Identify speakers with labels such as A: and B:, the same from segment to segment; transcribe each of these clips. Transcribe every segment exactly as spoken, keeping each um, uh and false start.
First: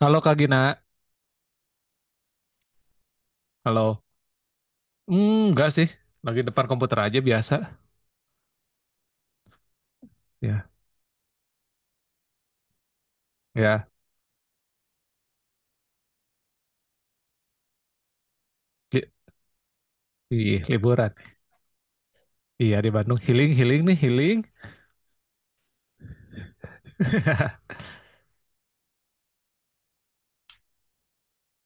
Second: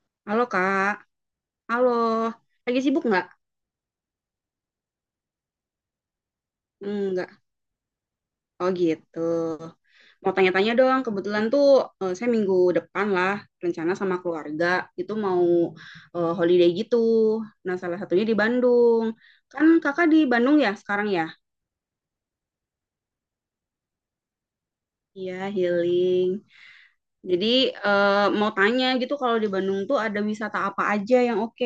A: Halo Kak
B: Halo
A: Gina,
B: Kak, halo. Lagi sibuk nggak?
A: halo. Hmm, enggak sih, lagi depan komputer
B: Hmm,
A: aja
B: nggak.
A: biasa.
B: Oh gitu. Mau
A: Ya,
B: tanya-tanya dong, kebetulan tuh eh, saya minggu depan lah
A: ya.
B: rencana sama keluarga itu mau eh, holiday gitu. Nah salah satunya di Bandung.
A: Li-
B: Kan kakak di Bandung
A: Ih,
B: ya sekarang
A: liburan.
B: ya?
A: Iya di Bandung healing healing nih healing.
B: Iya healing. Jadi eh, mau tanya gitu kalau di Bandung tuh ada wisata apa aja yang oke?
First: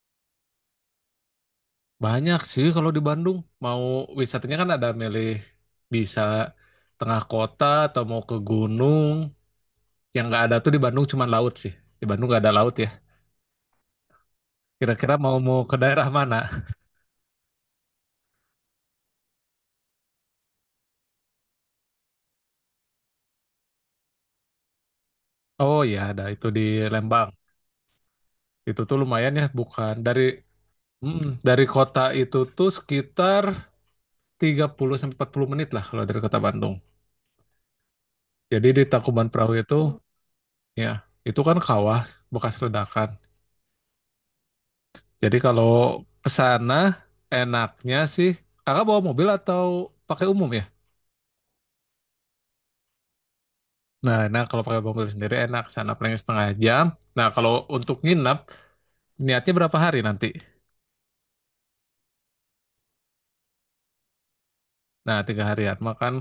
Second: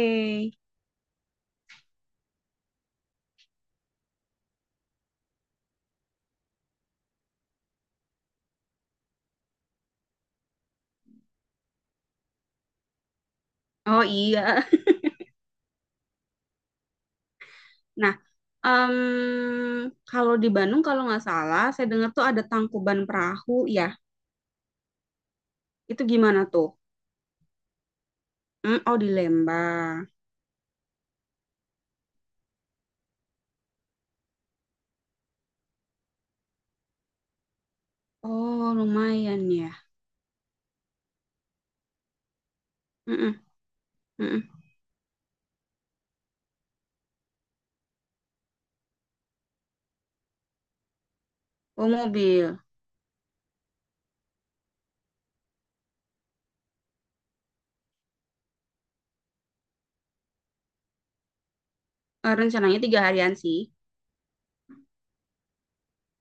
A: Banyak sih kalau di Bandung. Mau wisatanya kan ada milih bisa tengah kota atau mau ke gunung. Yang nggak ada tuh di Bandung cuma laut sih. Di Bandung nggak ada laut ya.
B: Oh iya.
A: Kira-kira mau mau ke daerah mana?
B: Nah, em, kalau di Bandung kalau nggak salah, saya dengar tuh ada Tangkuban Perahu ya.
A: Oh ya
B: Itu
A: ada
B: gimana
A: itu di
B: tuh?
A: Lembang.
B: Hmm,
A: Itu tuh
B: oh di
A: lumayan ya, bukan
B: Lembang.
A: dari mm, dari kota itu tuh sekitar tiga puluh sampai empat puluh menit lah kalau dari kota Bandung. Jadi
B: Oh
A: di Tangkuban
B: lumayan
A: Perahu
B: ya.
A: itu ya itu kan kawah bekas ledakan.
B: Mm-mm, mm-mm.
A: Jadi kalau ke sana enaknya sih kakak bawa mobil atau pakai umum ya?
B: Oh mobil.
A: Nah, nah kalau pakai mobil sendiri enak sana paling setengah jam. Nah, kalau untuk nginep niatnya berapa hari nanti?
B: Eh, rencananya tiga harian sih.
A: Nah, tiga harian. Makan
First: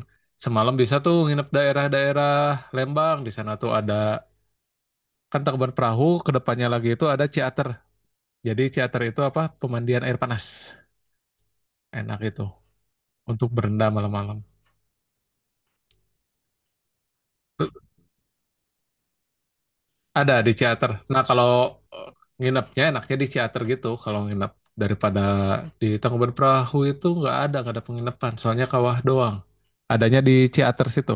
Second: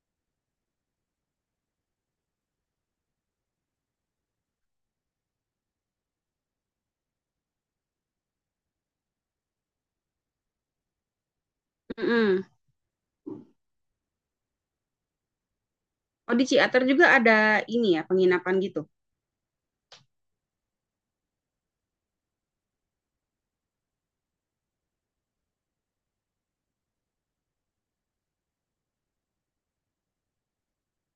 A: semalam bisa tuh nginep daerah-daerah Lembang. Di sana tuh ada kan Tangkuban Perahu, kedepannya lagi itu ada Ciater. Jadi Ciater itu apa? Pemandian air panas. Enak itu
B: Mm-mm.
A: untuk berendam malam-malam.
B: Oh di Ciater juga ada ini ya penginapan gitu.
A: Ada di Ciater. Nah, kalau eh, nginepnya enaknya di Ciater gitu. Kalau nginep daripada di Tangkuban Perahu itu nggak ada, nggak ada penginapan. Soalnya kawah doang. Adanya di Ciater situ.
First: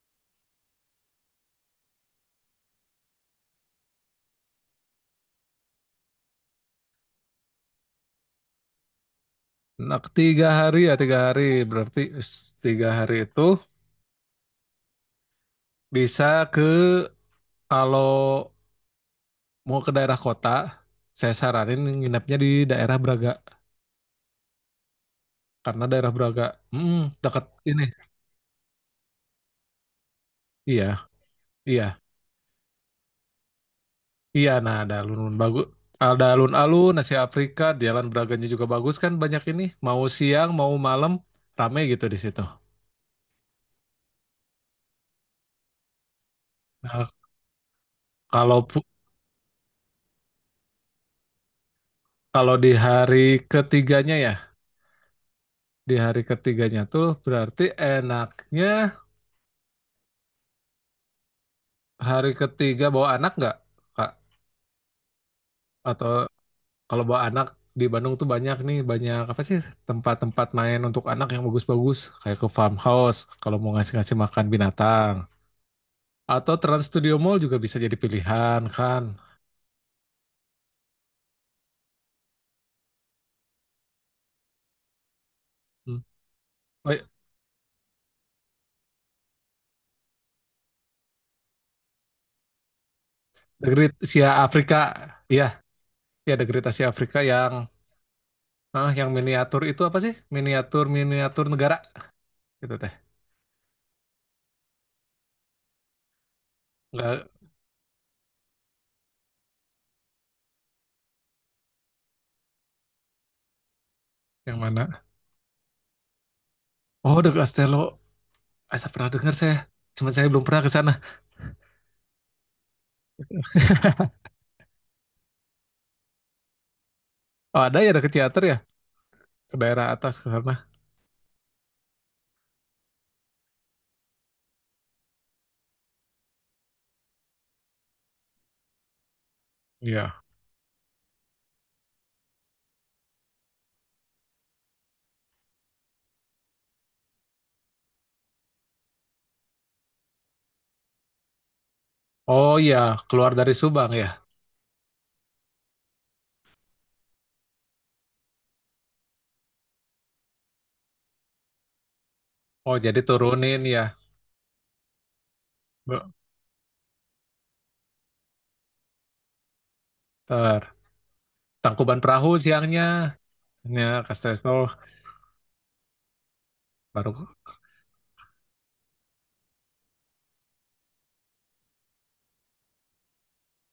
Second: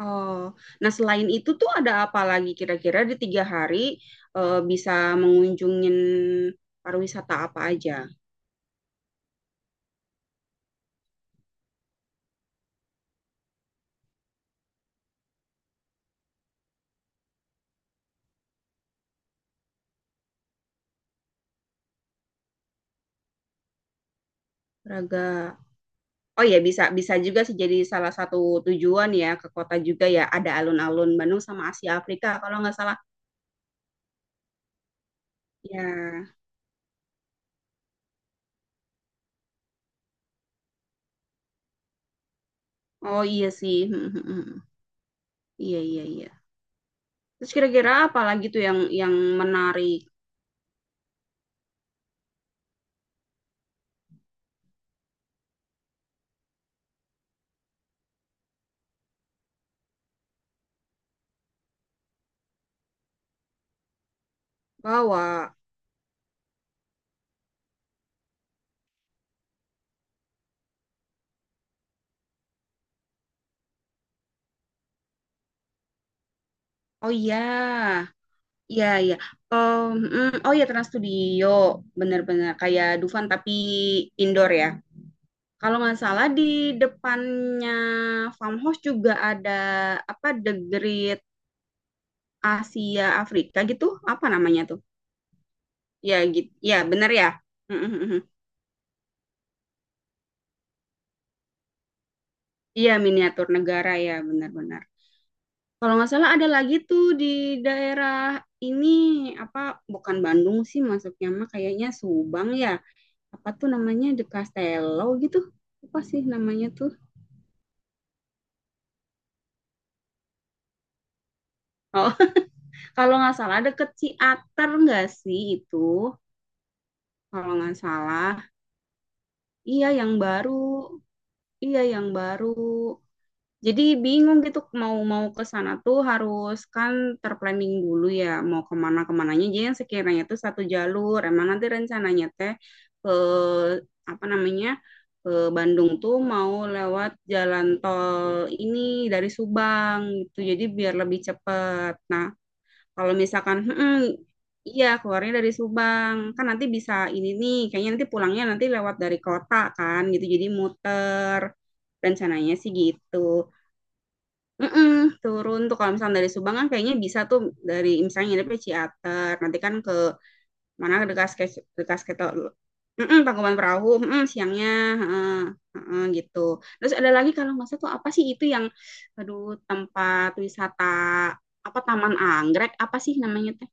B: Oh, nah selain itu tuh ada apa lagi kira-kira di tiga hari eh, bisa mengunjungin pariwisata apa aja?
A: Nah, tiga hari ya tiga hari. Berarti s- tiga hari itu bisa ke kalau mau ke daerah kota, saya saranin nginepnya di daerah Braga
B: Raga.
A: karena daerah
B: Oh
A: Braga,
B: iya, bisa
A: mm,
B: bisa
A: dekat
B: juga sih
A: ini.
B: jadi salah satu tujuan ya, ke kota juga ya ada
A: Iya,
B: alun-alun Bandung sama Asia
A: iya.
B: Afrika kalau nggak salah.
A: Iya, nah ada alun-alun bagus, ada
B: Ya,
A: alun-alun, nasi Afrika, jalan Braganya juga bagus kan banyak ini. Mau siang, mau malam, rame gitu di situ.
B: oh iya sih. Hmm, hmm, hmm, hmm. Iya iya iya.
A: Nah,
B: Terus kira-kira apa lagi
A: kalau
B: tuh yang
A: pu-
B: yang menarik
A: kalau di hari ketiganya ya, di hari ketiganya tuh berarti enaknya hari ketiga bawa anak nggak, Kak?
B: bahwa
A: Atau kalau bawa anak di Bandung tuh banyak nih, banyak apa sih tempat-tempat main untuk anak yang bagus-bagus, kayak ke farmhouse kalau mau ngasih-ngasih makan binatang. Atau Trans
B: oh
A: Studio Mall
B: iya
A: juga bisa jadi pilihan
B: iya
A: kan.
B: iya. Oh, hmm, oh ya Trans Studio bener-bener kayak Dufan tapi indoor ya. Kalau nggak
A: Hmm.
B: salah di
A: Oh, iya.
B: depannya Farmhouse juga ada apa The Great Asia Afrika
A: The
B: gitu,
A: Great
B: apa
A: Asia
B: namanya
A: Afrika.
B: tuh,
A: Iya,
B: ya
A: ya The
B: gitu
A: Great
B: ya
A: Asia
B: bener
A: Afrika
B: ya.
A: yang
B: Mm, mm, mm.
A: ah, yang miniatur itu apa sih? Miniatur miniatur negara gitu
B: Iya
A: teh.
B: miniatur negara ya, benar-benar kalau nggak salah ada lagi tuh di
A: Enggak
B: daerah ini apa, bukan Bandung sih masuknya mah kayaknya Subang ya, apa tuh namanya The
A: yang mana?
B: Castello gitu, apa sih namanya tuh.
A: Oh, The Castello. Ah, saya pernah dengar saya. Cuma saya belum pernah ke sana.
B: Oh, kalau nggak salah deket Ciater nggak sih itu, kalau
A: Oh,
B: nggak
A: ada ya ada ke
B: salah
A: teater ya? Ke daerah
B: iya yang
A: atas ke
B: baru,
A: sana.
B: iya yang baru. Jadi bingung gitu mau mau ke sana tuh harus kan terplanning dulu ya mau kemana kemananya. Jadi yang
A: Iya.
B: sekiranya tuh satu jalur. Emang nanti rencananya teh ke apa namanya, ke Bandung tuh mau lewat jalan tol ini dari Subang gitu. Jadi biar lebih cepat. Nah
A: Oh iya,
B: kalau
A: keluar dari
B: misalkan
A: Subang
B: "Mm-mm,
A: ya.
B: iya, keluarnya dari Subang. Kan nanti bisa ini nih, kayaknya nanti pulangnya nanti lewat dari kota kan gitu. Jadi muter. Rencananya sih
A: Oh, jadi
B: gitu.
A: turunin ya.
B: Mm-mm, turun tuh kalau
A: Be-
B: misalnya dari Subang kan kayaknya bisa tuh dari misalnya nginepnya Ciater nanti kan ke
A: Ter
B: mana, dekat dekat
A: Tangkuban
B: dekat ke
A: Perahu siangnya.
B: mm Tangkuban
A: Ya,
B: Perahu, mm,
A: Castello
B: siangnya. Heeh, heeh, gitu. Terus ada
A: baru.
B: lagi kalau nggak salah tuh apa sih itu yang aduh tempat wisata apa, Taman Anggrek apa sih namanya teh.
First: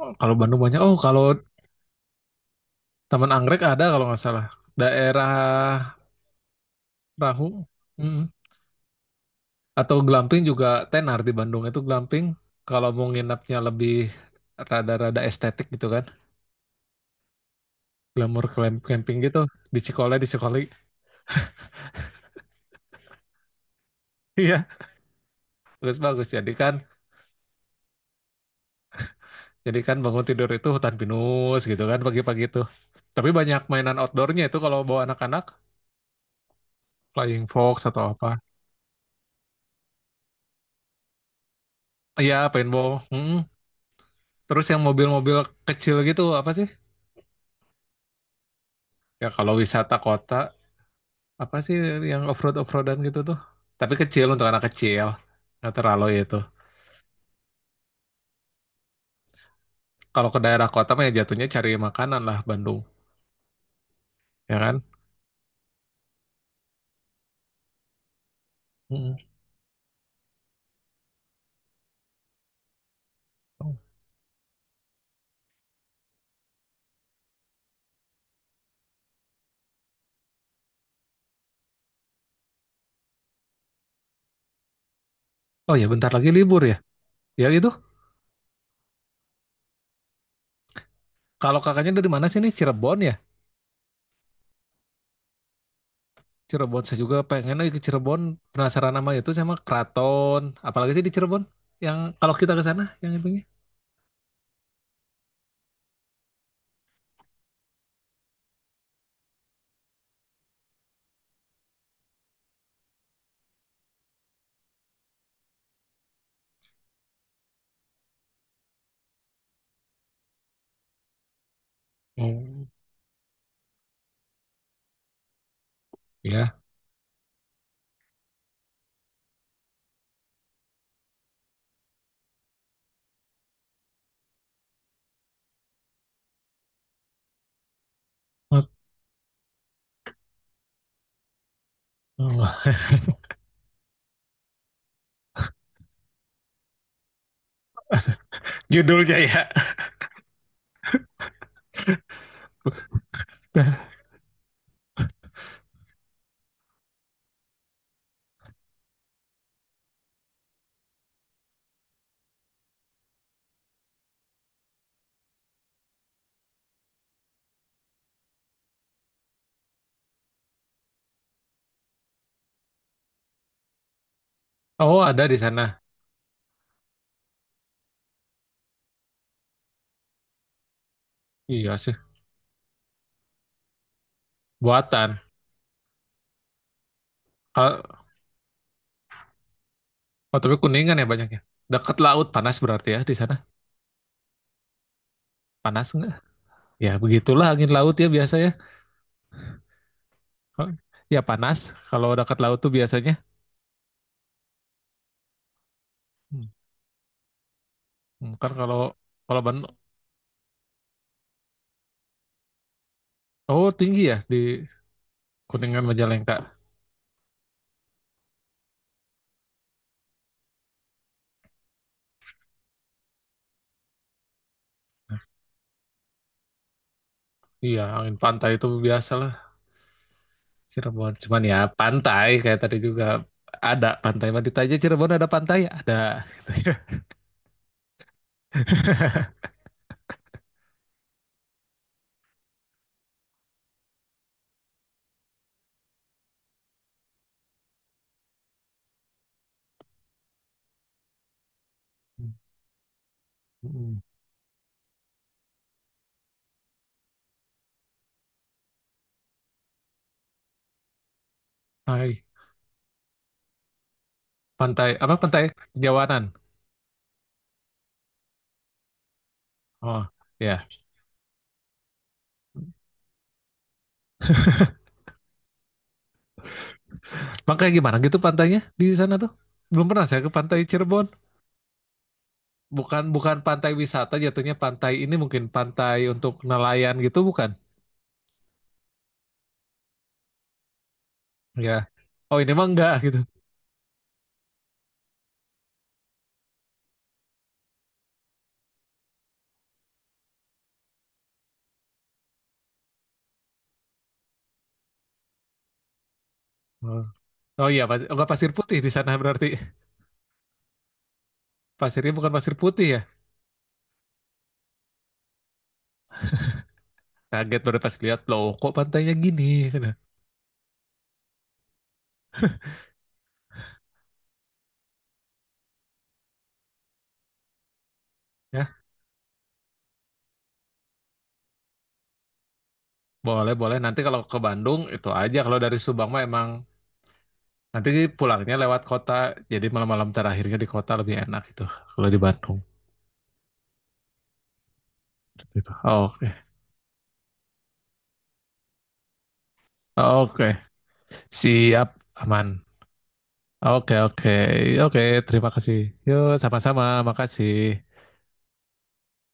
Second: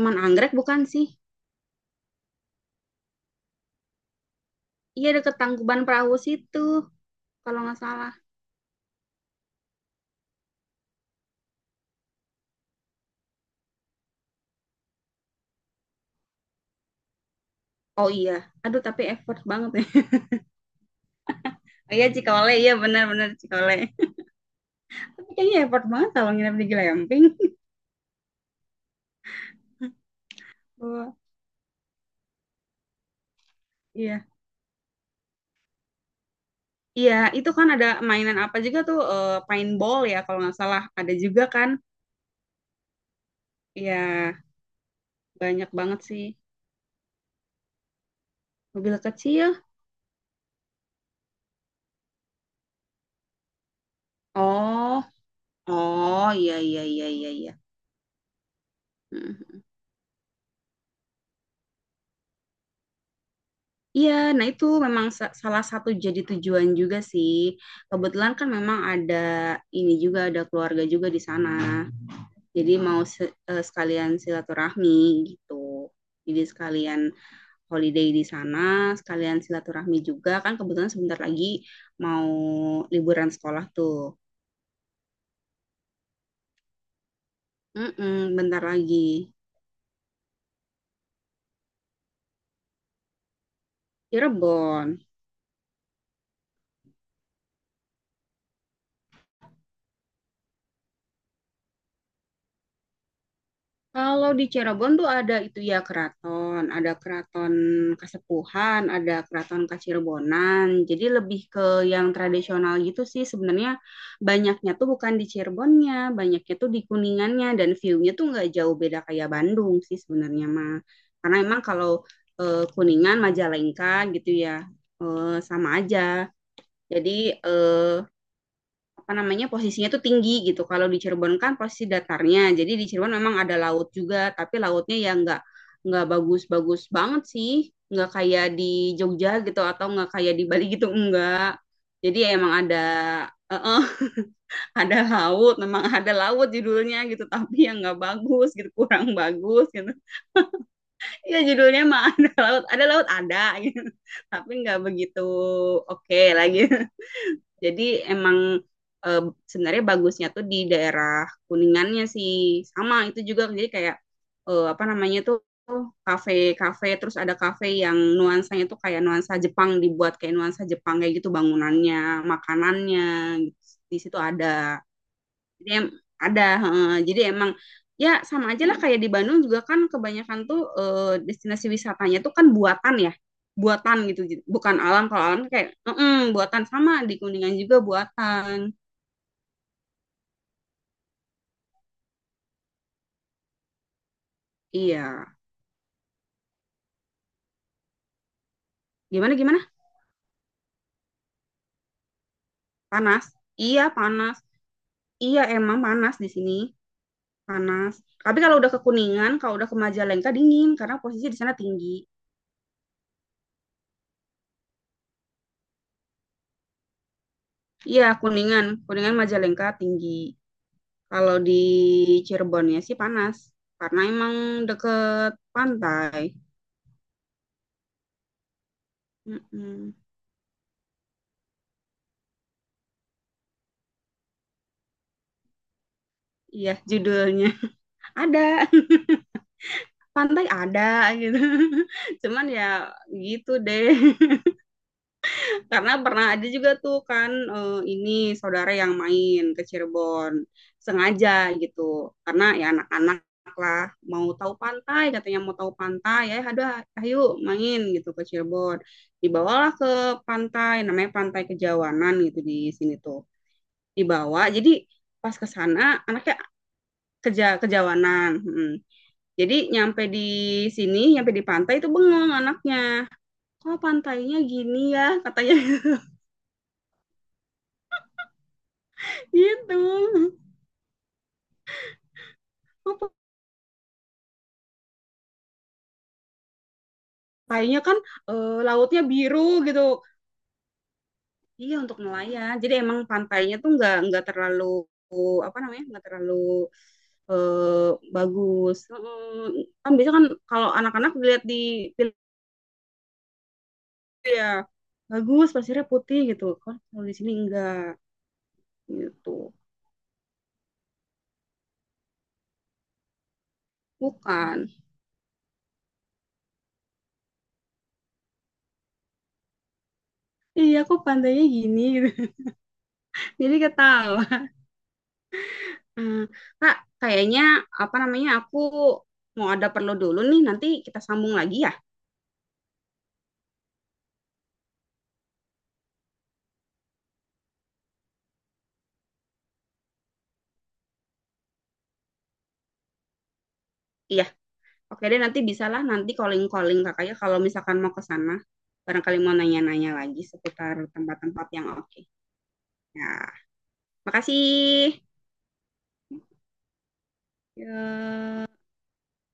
A: Oh, kalau
B: Anggrek
A: Bandung banyak.
B: bukan
A: Oh,
B: sih,
A: kalau Taman Anggrek ada kalau nggak salah.
B: iya deket Tangkuban
A: Daerah
B: Perahu situ kalau
A: Rahu
B: nggak salah.
A: Mm. Atau Glamping juga tenar di Bandung itu Glamping. Kalau mau nginapnya lebih rada-rada estetik gitu kan,
B: Oh iya,
A: glamour
B: aduh
A: clamp-
B: tapi
A: camping gitu
B: effort banget
A: di
B: ya.
A: Cikole di Cikole.
B: Oh, iya Cikole, iya benar-benar Cikole.
A: Iya,
B: Tapi kayaknya effort banget
A: bagus-bagus.
B: kalau
A: Jadi
B: nginep di
A: kan,
B: glamping.
A: jadi kan bangun tidur itu hutan
B: Oh,
A: pinus gitu kan pagi-pagi itu. Tapi banyak mainan
B: iya.
A: outdoornya itu kalau bawa anak-anak,
B: Iya,
A: flying
B: itu kan
A: fox
B: ada
A: atau
B: mainan
A: apa.
B: apa juga tuh, eh, paintball ya kalau nggak salah. Ada juga kan.
A: Iya, paintball. Mm.
B: Iya,
A: Terus yang mobil-mobil
B: banyak
A: kecil
B: banget sih.
A: gitu apa sih?
B: Mobil
A: Ya kalau
B: kecil.
A: wisata kota. Apa sih yang offroad offroadan gitu tuh? Tapi kecil untuk anak
B: Oh,
A: kecil. Nggak terlalu
B: oh
A: itu.
B: iya, iya, iya, iya, iya. Mhm.
A: Kalau ke daerah kota mah ya jatuhnya cari makanan lah Bandung,
B: Iya, nah
A: ya
B: itu
A: kan?
B: memang sa- salah satu jadi tujuan juga sih. Kebetulan kan memang ada
A: Mm-mm.
B: ini juga, ada keluarga juga di sana. Jadi mau se- eh,
A: Oh
B: sekalian silaturahmi gitu. Jadi sekalian holiday di sana, sekalian silaturahmi juga. Kan kebetulan sebentar lagi mau liburan sekolah tuh.
A: Oh ya bentar lagi libur ya. Ya itu.
B: Mm-mm, bentar lagi.
A: Kalau kakaknya dari mana sih nih? Cirebon ya?
B: Cirebon.
A: Cirebon saya juga pengen lagi ke Cirebon. Penasaran sama itu sama Keraton. Apalagi sih di Cirebon? Yang kalau kita ke sana yang itunya.
B: Kalau di Cirebon tuh ada itu ya keraton, ada keraton Kasepuhan, ada keraton Kacirebonan. Jadi lebih ke yang tradisional gitu sih, sebenarnya banyaknya tuh bukan di Cirebonnya, banyaknya tuh di Kuningannya dan view-nya tuh nggak jauh beda kayak Bandung sih sebenarnya mah. Karena emang kalau eh,
A: Hmm,
B: Kuningan, Majalengka gitu ya eh, sama aja.
A: ya.
B: Jadi eh, apa namanya posisinya tuh tinggi gitu. Kalau di Cirebon kan posisi datarnya. Jadi di Cirebon memang ada laut juga, tapi lautnya ya nggak nggak bagus-bagus banget sih. Nggak kayak di Jogja gitu atau nggak kayak di Bali gitu, enggak. Jadi ya emang
A: Oh,
B: ada eh, eh, ada laut, memang ada laut judulnya gitu, tapi yang nggak bagus gitu, kurang
A: judulnya ya.
B: bagus gitu. Ya judulnya mah ada laut, ada laut ada gitu, tapi nggak begitu oke lagi. Jadi emang eh, sebenarnya bagusnya tuh di daerah Kuningannya sih. Sama itu juga jadi kayak eh, apa namanya tuh kafe-kafe, terus ada kafe yang nuansanya tuh kayak nuansa Jepang, dibuat kayak nuansa Jepang kayak gitu bangunannya, makanannya gitu. Di situ ada.
A: Oh, ada di sana.
B: Jadi em- ada, heeh. Jadi emang ya sama aja lah kayak di Bandung juga kan kebanyakan tuh eh, destinasi
A: Iya sih.
B: wisatanya tuh kan buatan ya, buatan gitu, j- bukan alam.
A: Buatan.
B: Kalau alam kayak "Mm-mm, buatan, sama di Kuningan juga
A: Kalau
B: buatan.
A: Oh, tapi Kuningan ya banyaknya. Dekat laut panas berarti ya di sana.
B: Iya,
A: Panas nggak? Ya begitulah angin laut ya biasanya.
B: gimana gimana?
A: Kalau- Ya panas kalau dekat laut tuh biasanya.
B: Panas? Iya panas. Iya emang panas di
A: Hmm.
B: sini, panas.
A: Hmm,
B: Tapi
A: Kan
B: kalau udah
A: kalau
B: ke Kuningan,
A: kalau
B: kalau
A: ban
B: udah ke Majalengka dingin karena posisi di sana tinggi.
A: oh, tinggi ya di Kuningan Majalengka.
B: Iya Kuningan, Kuningan Majalengka tinggi. Kalau di Cirebonnya sih panas karena emang deket pantai.
A: Iya, angin pantai itu biasalah
B: Mhm.
A: Cirebon. Cuman ya pantai kayak tadi juga ada pantai. Mau ditanya Cirebon ada pantai? Ada gitu
B: Iya,
A: ya.
B: judulnya ada. Pantai ada gitu. Cuman ya gitu deh. Karena pernah ada juga tuh kan, eee, ini saudara yang main ke Cirebon, sengaja gitu.
A: Hmm.
B: Karena ya anak-anak lah
A: Hmm.
B: mau tahu pantai, katanya mau tahu pantai, "Ya ada, ayo main," gitu ke Cirebon. Dibawalah ke pantai, namanya Pantai Kejawanan
A: Hai.
B: gitu di sini tuh. Dibawa, jadi
A: Pantai apa
B: pas
A: pantai
B: ke sana
A: Jawanan?
B: anaknya Keja Kejawanan, mhm. Jadi nyampe
A: Oh,
B: di
A: ya.
B: sini, nyampe di pantai itu bengong anaknya. Kok pantainya gini ya? Katanya
A: Makanya gimana gitu pantainya di sana tuh?
B: gitu.
A: Belum pernah saya ke pantai Cirebon. Bukan
B: Kok
A: bukan pantai wisata jatuhnya pantai ini mungkin pantai untuk nelayan gitu bukan?
B: pantainya kan eh, lautnya biru gitu. Iya
A: Ya.
B: untuk
A: Oh ini
B: nelayan.
A: mah
B: Jadi
A: enggak
B: emang
A: gitu.
B: pantainya tuh nggak nggak terlalu apa namanya, nggak terlalu eh, bagus. Mm, kan biasa kan kalau anak-anak dilihat di film ya bagus, pasirnya putih gitu.
A: Oh,
B: Kalau di sini
A: Oh
B: enggak
A: iya, pas- enggak pasir putih di sana berarti.
B: gitu.
A: Pasirnya bukan pasir putih ya.
B: Bukan.
A: Kaget baru pas lihat loh kok pantainya gini sana.
B: Iya, aku pantainya gini gitu. Jadi ketawa. Hmm, Kak, kayaknya apa namanya aku
A: Ya,
B: mau ada perlu dulu nih. Nanti kita sambung lagi ya.
A: boleh boleh nanti kalau ke Bandung itu aja kalau dari Subang mah emang nanti pulangnya lewat kota. Jadi malam-malam terakhirnya di kota lebih enak itu kalau di Bandung.
B: Iya, oke deh nanti
A: Gitu.
B: bisalah nanti
A: Oke.
B: calling-calling kakaknya kalau misalkan mau ke sana. Barangkali mau nanya-nanya lagi
A: Oke.
B: seputar tempat-tempat yang
A: Siap,
B: oke.
A: aman.
B: Ya,
A: Oke, oke,
B: makasih.
A: oke. Terima kasih. Yuk sama-sama. Makasih.
B: Yuk.